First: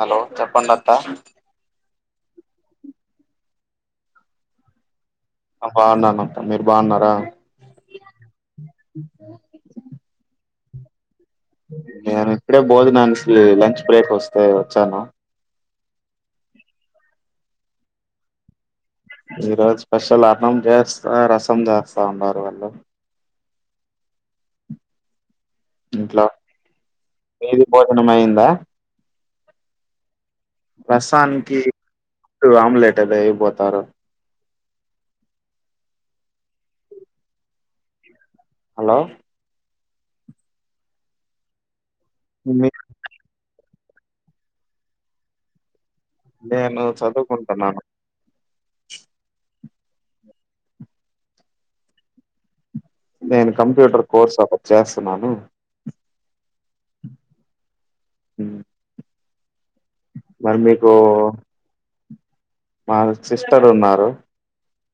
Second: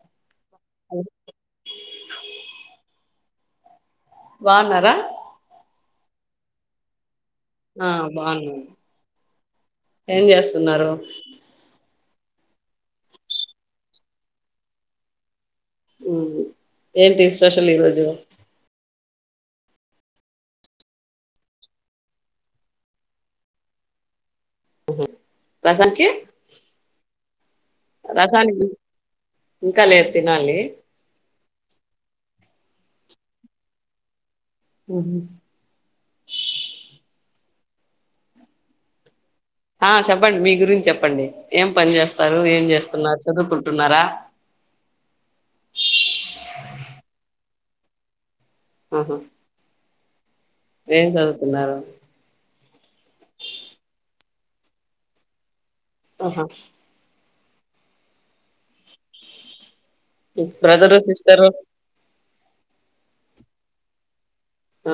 Hello చెప్పండి అత్తా hello బాన్నారా బాగున్ననత్త మీరు బాగున్నారా ఆ బాగున్నా ఏం చేస్తున్నారు నేను ఇప్పుడే బోజననికిసి లంచ్ బ్రేక్ వస్తే వచ్చాను ఉ ఏంటి విశేషాలు ఈరోజు ఈరోజు స్పెషల్ అన్నం చేస్తా రసం చేస్తా అన్నారు వాళ్ళు రసాంకి ఇంట్లో మీది భోజనం అయిందా ఇంకా లేదు తినాలి రసాన్కి గుడ్డు ఆమ్లేట్ అది ఏపోతారు ఉహు హలో ఆ చెప్పండి మీ గురించి చెప్పండి ఏం పని చేస్తారు ఏం మీ- చేస్తున్నారు చదువుకు న్నారా నేను చదువుకుంటున్నాను అహ ఏ చదుతున్నారు నేను కంప్యూటర్ కోర్స్ ఒకటి చేస్తున్నాను ఆహా మరి మీకు బ్రదరు సిస్టరు మా సిస్టర్ ఉన్నారు ఆ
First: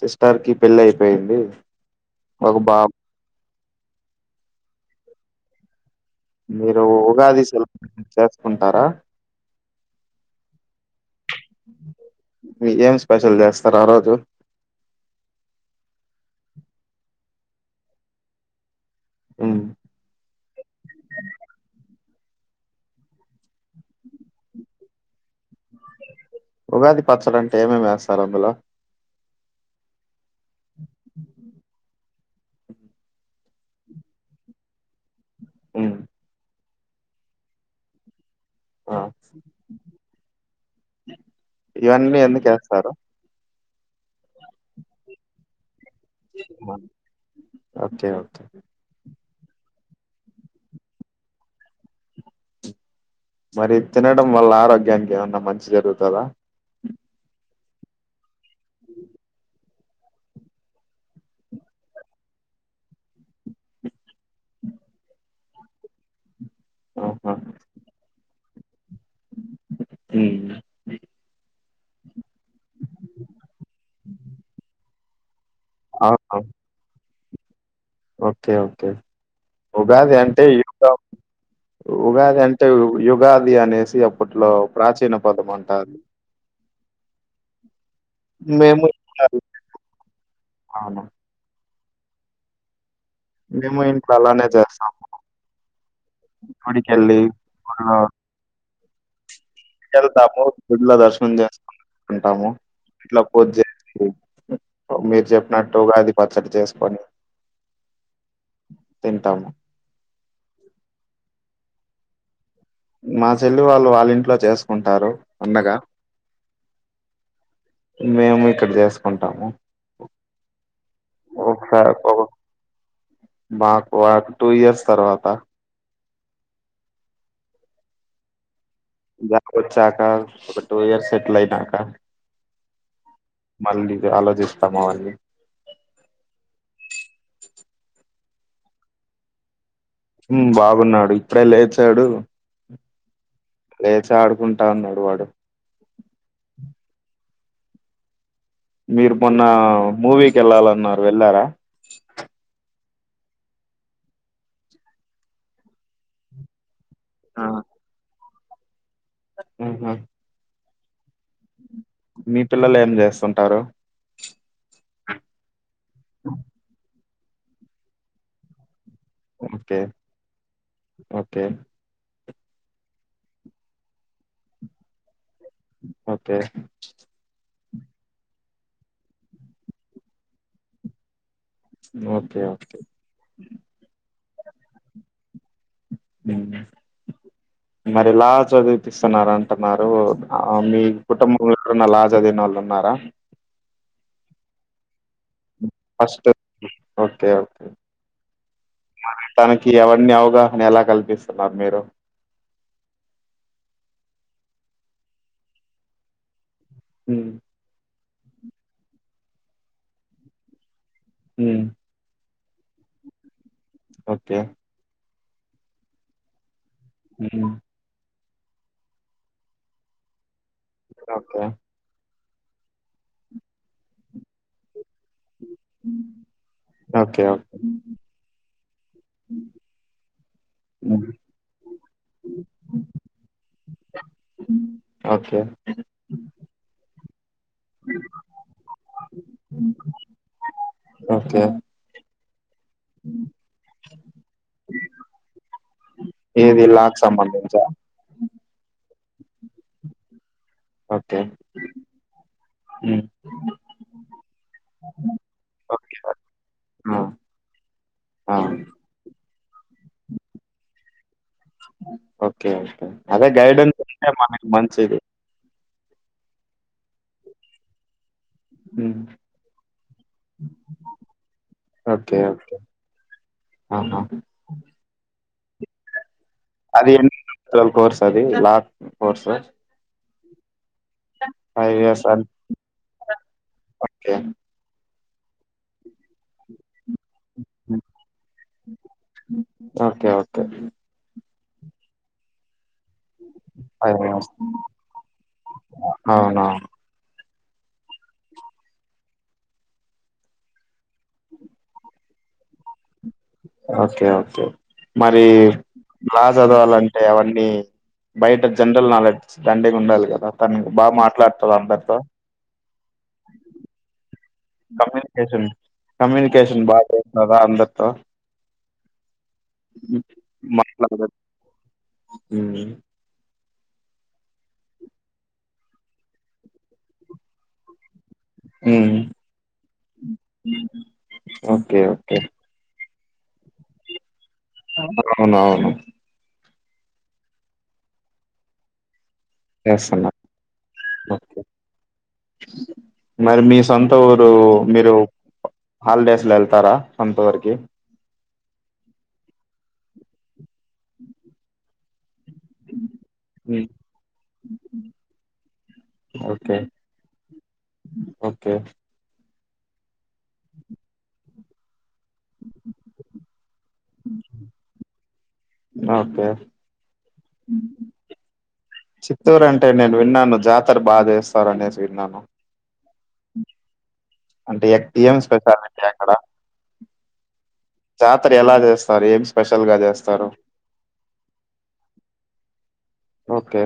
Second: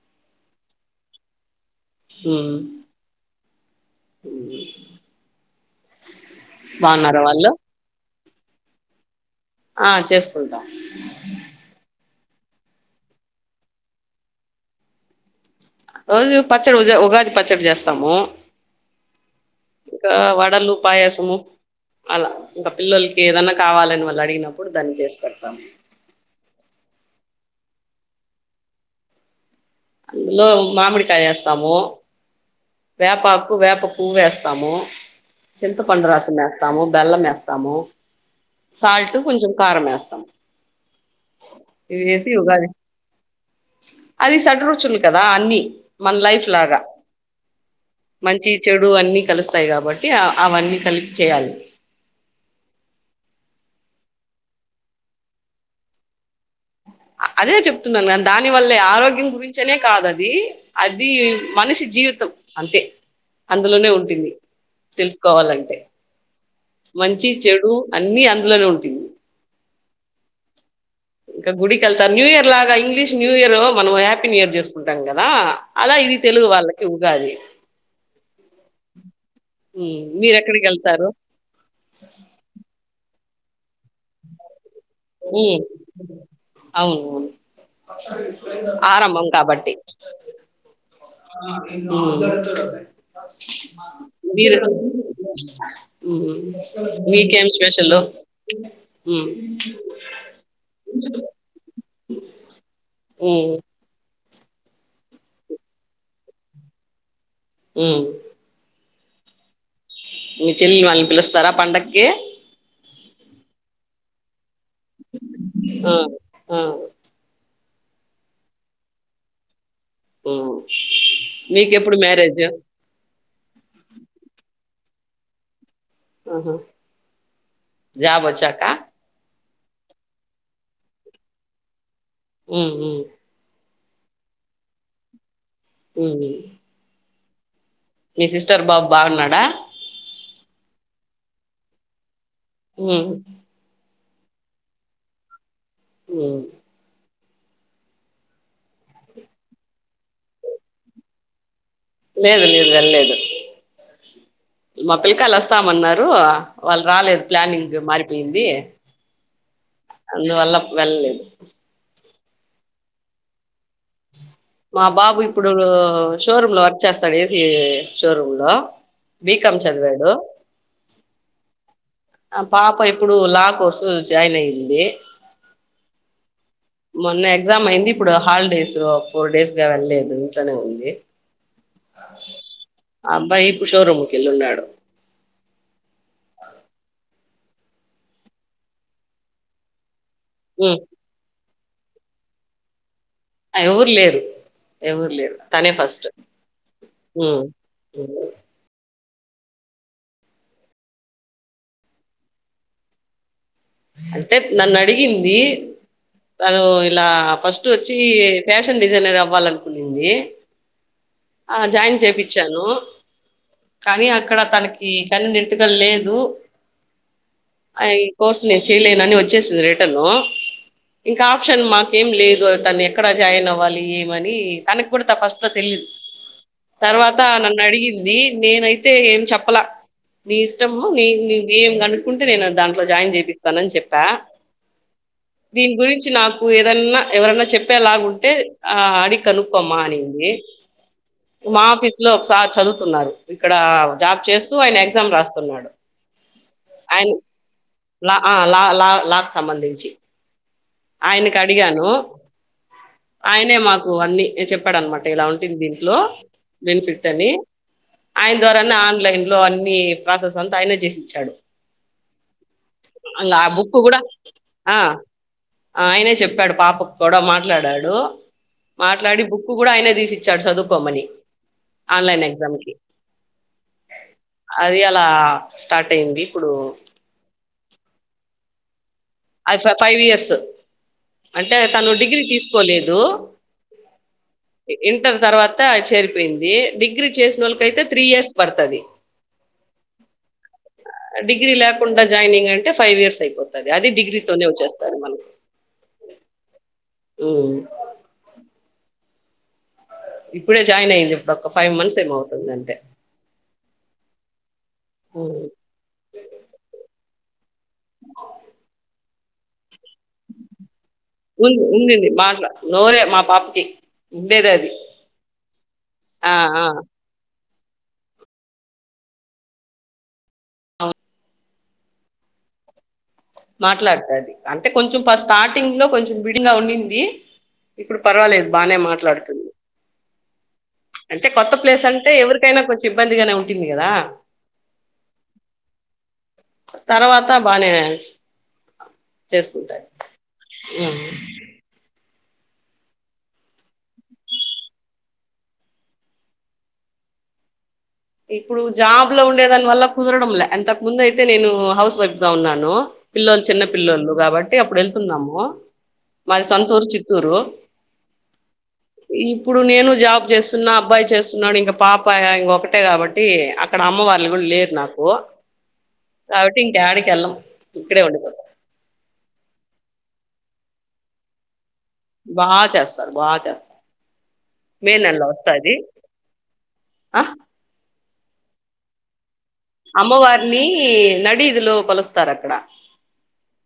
సిస్టర్ కి పెళ్లి అయిపోయింది ఒక బాబు మ్మ్ మీరు బాగున్నారా ఉగాది వాళ్ళు సెలబ్రేషన్ చేసుకుంటారా ఆ చేసుకుంటాం మీరేం స్పెషల్ చేస్తారు ఆ రోజు రోజు పచ్చడి ఉద ఉగాది పచ్చడి చేస్తాము హ్మ్ ఇంకా వడలు పాయసము అలా ఇంకా పిల్లలకి ఏదన్నా కావాలని వాళ్ళు అడిగినప్పుడు దాన్ని చేసి పెడతాము ఉగాది పచ్చడి అంటే ఏమేమి వేస్తారు అందులో అందులో మామిడి కాయ ఏస్తాము వేపాకు వేప పూవు ఏస్తాము చింత హ్మ్ పండు రసం ఏస్ స్తాము బెల్లం వేస్తాము ఆ సాల్ట్ కొంచెం కారం వేస్తాం ఇవి ఇవన్నీ ఏసి ఎందుకు ఉగాది వేస్తారు అది షడ్ రుచులు కదా అన్ని మన లైఫ్ లాగా ఓకే ఓకే మంచి చెడు అన్ని కలుస్ త్తయి కాబట్టి అవన్నీ కలిపి చేయాలి మరి తినడం వల్ల ఆరోగ్యానికి ఏమన్నా మంచి జరుగుతాదా అదే చెప్తున్నా దాని వల్లే ఆరోగ్యం గురించి చనే కాదది అది మనిషి జీవితం అంతే అందులోనే ఉంటుంది తెలుసుకోవాలంటే మంచి ఆహా చెడు అన్ని అందులోనే ఉంటుంది ఊ గుడికెళ్తా న్యూ ఇయర్ లాగా ఇంగ్లీష్ న్యూ ఇయర్ మనం హ్యాపీ న్యూయర్ చేసుకుంటాం కదా అలా ఇది ఆహా తెలుగు వాళ్ళకి ఉగాది ఓకే ఓకే ఉగాది అంటే మీరెక్కడికి యుగం వెళ్తారు ఉగాది అంటే యుగ యుగాది అనేసి అప్పట్లో ప్రాచీన పదం ఉమ్ అంటారు అవును అవును మేము ఇంకా ఆరంభం కాబట్టి అవును ఊ మేము ఇంట్లో అలానే మీరు చేస్తాము మ్మ్ గుడికెళ్ళి మీకేం స్పెషలు ఇంగ వెళ్తాము గుళ్ళో దర్శనం చేసుకుకుంటాము ఇంట్లో పూజ చేసుకొన్ మీరు చెప్పినట్టు ఉగాది పచ్చడి చేసుకొని మ్మ్ తింటాము మీ చెల్లిలి వాళ్ళని పిలుస్తారా పండక్కి మా చెల్లి వాళ్ళు వాళ్ళ ఇంట్లో చేస్ కుంటారు పండగా ఆ ఆ మేము ఇక్కడ చేసుకుంటాము ఉమ్ ఒక మీకెప్పుడు ఓ మ్యారేజ్ మాక టూ ఇయర్స్ తర్వాత మ్మ్ హు జాబ్ వచ్చాక జాబ్ వచ్చాక ఒక టూ ఇయర్స్ సెటిల్ అయినాక మ్మ్ హ్మ్ మళ్ళీ ఇగ ఆలోచిస్తాము అవన్నీ మ్మ్ మీ సిస్టర్ బాబు బాగున్నాడా మ్మ్ బాగున్నాడు ఇప్పుడే లేచాడు మ్మ్ లేచ ఆడుకుంటాన్నడు, వాడు నేను మీరు, మొన్న మూవీకి వెళ్ళాలన్నారు, వెళ్ళారా? లేదు లేదు వెల్లలేదు, మా పిల్లకాయలు వస్తామన్నారు. వాళ్ళు రాలేదు, ఆ, ప్లానింగ్ మారిపోయింది. మ్మ్. అందువల్ల వెళ్ళలేదు. మీ పిల్లలు ఏం జెస్తుంటారు? మా బాబు ఇప్పుడు, షోరూమ్ లో వర్క్ చేస్తాడు? ఏసీ షోరూమ్ లో. బికమ్ ఓకే చదివాడు. ఓకే ఆ పాప ఇప్పుడు, లా కోర్సు జాయిన్ అయింది. ఓకే ఎగ్జామ్ అయింది, ఇప్పుడు హాలిడేస్ ఫోర్ డేస్ గా వెళ్ళలేదు. ఇంట్లోనే ఉంది. Okay okay కేళ్ళినాడు. మ్, మరి ఎలా చదివిపిస్తున్నార్. అంటున్నారు. ఆ ఉమ్ మీ కుటుంబంలో, లా చదివిన వాళ్ళు ఉన్నారా. ఎవ్వరు లేరు. ఎవరు లేరు. తనే ఫస్ట్ ఉం. మరి, తనకి అవన్నీ అవగాహన ఎలా కల్పిస్తున్నారు? మీరు అంటే నన్ను అడిగింది. తను ఇలా హ్మ్. ఫస్ట్ ఒచ్ కి ఫ్యాషన్ డిజైనర్ అవ్వాలనుకునీంది. ఆ హ్మ్. జాయిన్ చేప్పి చాను కానీ, ఓకే. అక్కడ తనకి కన్వీనెంట్ గా లేదు. ఉమ్ ఆ ఈ కోర్సు నేను చేయలేను, అని వచ్చేసింది. రిటర్న్ ఇంకా ఓకే. ఆప్షన్ మాకేం లేదు. తను ఎక్కడ జాయిన్ అవ్వాలి. ఏమని తనకి కూడా ఫస్ట్ లో తెలియదు. ఓకే. తర్వాత ఓకే. నన్ను అడిగింది, నేనైతే ఏం చెప్పలె. నీ ఇష్టమ, నీ హ్మ్. ఏం కనుక్కుంటే, నేను దాంట్లో జాయిన్ చేపిస్తా. నని చెప్పా, ఓకే. దీని గురించి, నాకు ఏదన్నా ఎవరన. చెప్పేలాగు ఉంటే, ఆ అది కనుకోమ్మా అనింది. ఓకే. మా ఆఫీస్ లో సార్ చదువుతున్నారు. ఇక్కడ జాబ్ చేస్తూ, ఆయన ఎగ్జామ్ రాస్తున్నాడు. ఏది, లా క్ సంబందించ ఆ లా లా లాక్ సంబంధించి ఓకే. ఆయనకు అడిగాను. హ్మ్. ఆయనే మాకు అన్ని చెప్పడం, నమాట ఇలా ఉండిది. దీంట్లో ఓకే. ఆ! బెనిఫిట్ అని, ఆయన ఆ! ద్వారానే ఆన్లైన్ లో అన్ని ప్రాసెస్ అంతా, ఆయనే చేసిచ్చాడు. ఓకేే ఓకే, అదే ఆ బుక్ గైడెన్స్ కూడా ఉంటే మనకి ఆ మంచిది. ఆయనే చెప్పాడు. పాపకు కూడా మాట్లాడాడు. హ్మ్. మాట్లాడి బుక్ కూడా, ఆయన తీసిచ్చాడు. చదువుకోమ్మని. ఓకే. Online okay. ఎక్జామ్కి. ఆహా! అది అలా స్టార్ట్ అయింది. ఇప్పుడు అది ఎన్ని సంవత్సరాల కోర్స్ అది లా కోర్సు? అచ్చా ఫైవ్ ఇయర్స్ అంటే, ఫైవ్ తను ఇయర్స్ డిగ్రీ ఓకే తీసుకోలేదు. ఇంటర్ తర్వాత చేరిపోయింది. డిగ్రీ చేసిన వాళ్ళకి, అయితే త్రీ ఇయర్స్ పడుతది. ఓకే ఓకే డిగ్రీ లేకుండా, జాయినింగ్ అంటే ఫైవ్ ఇయర్స్ అయిపోతది. అది ఫైవ్ ఇయర్స్ డిగ్రీతోనే వచ్చేస్తాది. మనకు అవునా ఇప్పుడే జాయిన్ అయింది. ఇప్పుడు ఒక ఫైవ్ మంత్స్ ఏమోవుతుంది. అంతే ఓకే ఓకే మరి ఉమ్ లా చదవాలంటే, అవన్నీ బయట జనరల్ నాలెడ్జ్ దాండిగా ఉండాలి. కదా తన బాగా మాట్లాడుతది ఉంది అందరితో ఉండింది మాట్లా నోరే మా పాపకి ఉండేది అది కమ్యూనికేషన్ ఆ కమ్యూనికేషన్ బాగా చేస్తద అందరితో ఆ హ్మ్మ్ మాట్లాడుతది అంటే కొంచెం స్టార్టింగ్ లో కొంచెం విడిగా ఉనింది ఇప్పుడు పర్వాలేదు బానే మ్మ్ మాట్లాడుతుంది అంటే కొత్త ఓకే ప్లేస్ అంటే ఓకే ఎవరికైనా ఇబ్బందిగానే ఉంటుంది కదా అవును అవును తర్వాతా బానే చేసుకుంటాది చేస్తున్నా ఆ ఓకే మరి మీ సొంత ఊరు మీరు హాలిడేస్ లో వెళ్తారా సొంత ఉర్కీ ఇప్పుడు జాబ్ లో ఉండేదాని వల్ల కుదరడం లే అంతకు ముందు అయితే నేను హౌస్ వైఫ్ ఉన్నాను పిల్లోలు చిన్న ఉమ్, పిల్లలు కాబట్టి అప్పుడు వెళ్తున్నాము మాది ఓకే సొంతూరు చిత్తూరు ఓకే ఇప్పుడు నేను జాబ్ చేస్తున్నా అబ్బాయి చేస్తున్నాడు ఇంక పాపా ఇంకొ ట్టి అక్కడ అమ్మ వాళ్ళ కూడా లేరు నాకు ఓకే కాబటి ఇంకా యాడికి వెళ్లం ఇక్కడే ఉండిపోతాం చిత్తూరు అంటే నేను విన్నాను జాతర బాగా చేస్తారు అనేసి బాగా చేస్తారు బాగా చేస్తారు అంటే మే ఏమి నెలలో వస్తది పెడతారండి అక్కడ ఆ జా జాతర ఎలా చేస్తారు ఏం స్పెషల్‌గా చేస్తారు? అమ్మవారిని నడిదిలో కొలుస్తారు అక్కడ ఓకే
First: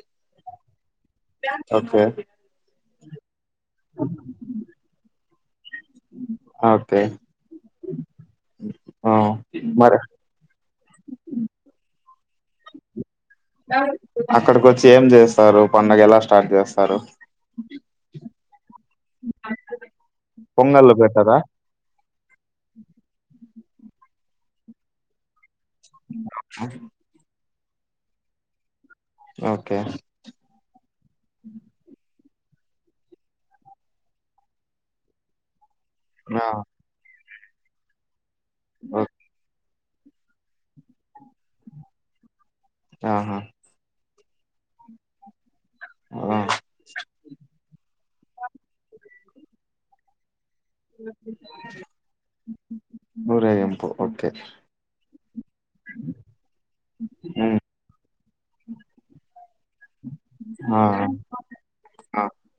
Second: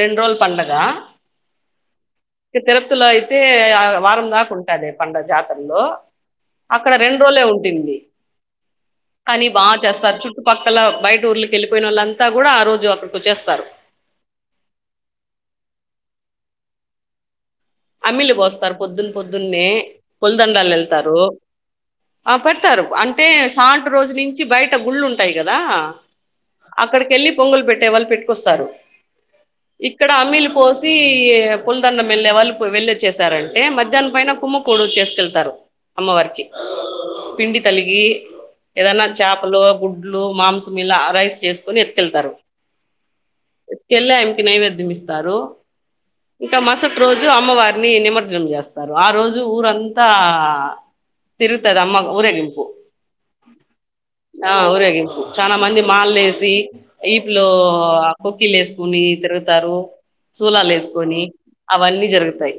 రెండు రోజులు పండగ ఓకే. ఇంక తిరపతిలో అయితే వారం దాకా ఉంటది పండగ లో అక్కడ ఓకే. రెండు రోజులే ఉంటుంది ఆ! కానీ బాగా మరి చేస్తారు చుట్టుపక్కల బయట ఊర్లకి వెళ్ళిపోయిన వాళ్ళ అంతా అంతా కూడా ఆ రోజు అక్కడికి వచేస్తారు అక్కడికి వచ్చి ఏం చేస్తారు పండగ ఎలా స్టార్ట్ చేస్తారు అమ్మిలి పోస్తారు పొద్దున్న పొద్దునే పలదండాలు పొంగల్లు వెళ్తారు పెట్టరా? ఆ పెడతారు అంటే పండు రోజు నుంచి బయట గుళ్ళు ఉంటాయి కదా అక్కడికి వెళ్ళి పొంగలు పెట్టే వాళ్ళు పెట్టుకొస్తారు ఓకే. ఇక్కడ అమీలు పోసి పుల్దండ వెళ్ వాళ్ళు వెళ్లి వచ్చసారంటే మధ్యా్నం పైన కుమ్మకోడు చేసుకెళ్తారు అమ్మ వారికి ఆ! పిండి తలుగి ఏదన్నా ఓకే. చాపలో గుడ్ లో మాంసమిళ రైస్ చేసుకుొని ఎత్కిెళ్తారు ఆహా వెలే ఆమెకి నైవేద్యం ఇస్తారు ఆ! ఇంకా మరుసటి రోజు అమ్మవారిని నిమజ్జనం చేస్తారు ఆ రోజు ఊరంతా తిరుగుతది అమ్మ ఊరేగింపు ఊరేగింపు. ఓకే. ఆ ఊరేగింపూర్ చాలా మంది మాలలు వేసి ఈప్లో హ్మ్. కొకిీలు వేసుకుొని తిరుగుతారు సులాలు ఆ! వేసుకొని అవన్నీ ఆ! జరుగుతాయి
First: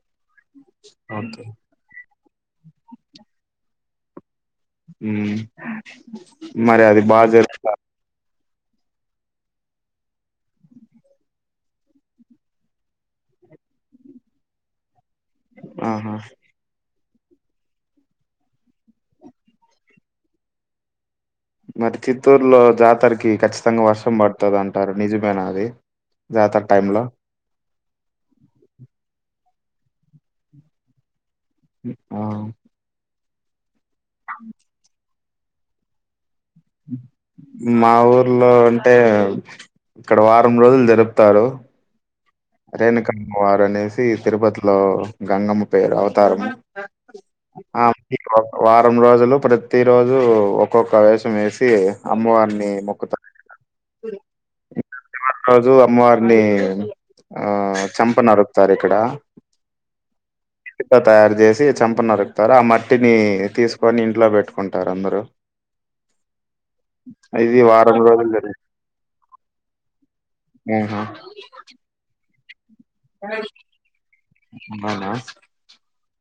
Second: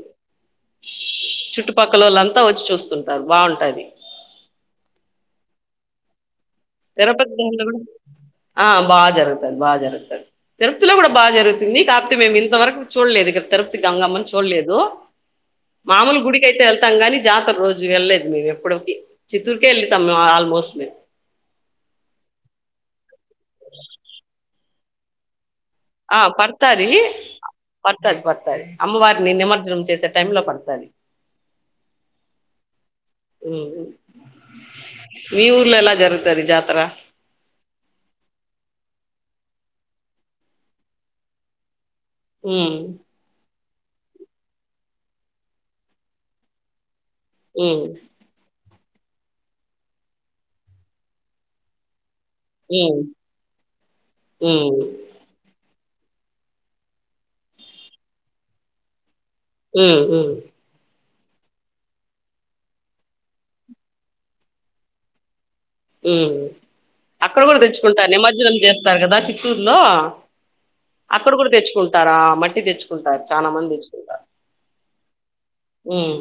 ఓకే. చుట్టుపక్కల లంతా వచ్చి చూస్తుంటారు బాగుంటాది మరి అది బా తిరుపతి దాంట్లో జరుపూత కూడా ఆ బాగా జరుగుతది బాగా జరుగుతుది తిరుప్తిలో కూడా బాగా జరుగుతుంది కాకపోతే మేము ఇంతవరకు చూడలేదు ఇక్క తిరుప్తి గంగమ్మని చూడలేదు ఆహా! మామూలు గుడికి అయితే వెళ్తాము కానీ జాతర రోజు వెళ్లేదు మేము ఎప్పటికి చిత్తూరుకే వెళ్ళతాం ఆల్మోస్ట్ మేము మరి చిత్తూరులో జాతరకి ఖచ్చితంగా వర్షం పడుతుందింటారు నిజమేన అది ఆ జాతర పర్తది టైమ్ లో పర్తది పర్తది అమ్మవారి ని నిమ నం చేసే టైం లో పడతాది ఆ మీ ఊర్ల ఎలా జరు మా ఊర్లో అంటే ఇక్కడ వారం రోజులు జరుపుతారు ఉమ్ రేణుకమ్మ వారు అనేసి తిరుపతిలో గంగమ్మ పేరు అవతారం ఉమ్ ఆ వా వారం రోజులు ప్రతిరోజు ఒక్కొక్క వేషామ్ వేసి అమ్మవారిని ఉమ్ మొక్కుతారు ఉమ్ ఇంకా రోజు అమ్మవారిని ఆ చంప నరుకుతారు ఇక్కడ మ్మ్ మ్మ్ ఇటుక తయారు చేసి చంప నరుకుతారు ఆ మట్టిని తీసుకొని ఇంట్లో పెట్టుకుంటారు అందరు మ్మ్ అక్కడ కూడా వారం తెచ్చుకుంటారు రోజులు నిమజ్జనం జరుగు చేస్తారు కదా చిత్తూరులో ఆహా అక్కడ కూడా తెచ్చుకుంటారా మట్టి తెచ్చుకుంటారు చాలా మంది తెచ్చుకుంటారు మనా ఉమ్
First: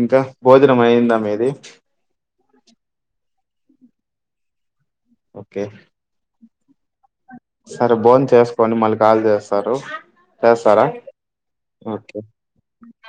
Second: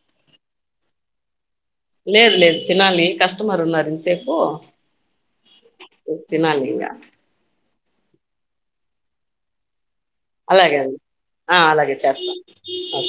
ఇంకా భోజనం అయిందా మీది లేదు లేదు తినాలి కస్టమర్ ఉన్నారు ఇంతసేపు ఓకే తినాలి ఇగ సరే బోన్ చేసుకోని మళ్ళీ కాల్ చేస్తారు అలాగే చేస్తారా అండి ఆ అలాగే ఒకే చేస్తాను ఓకే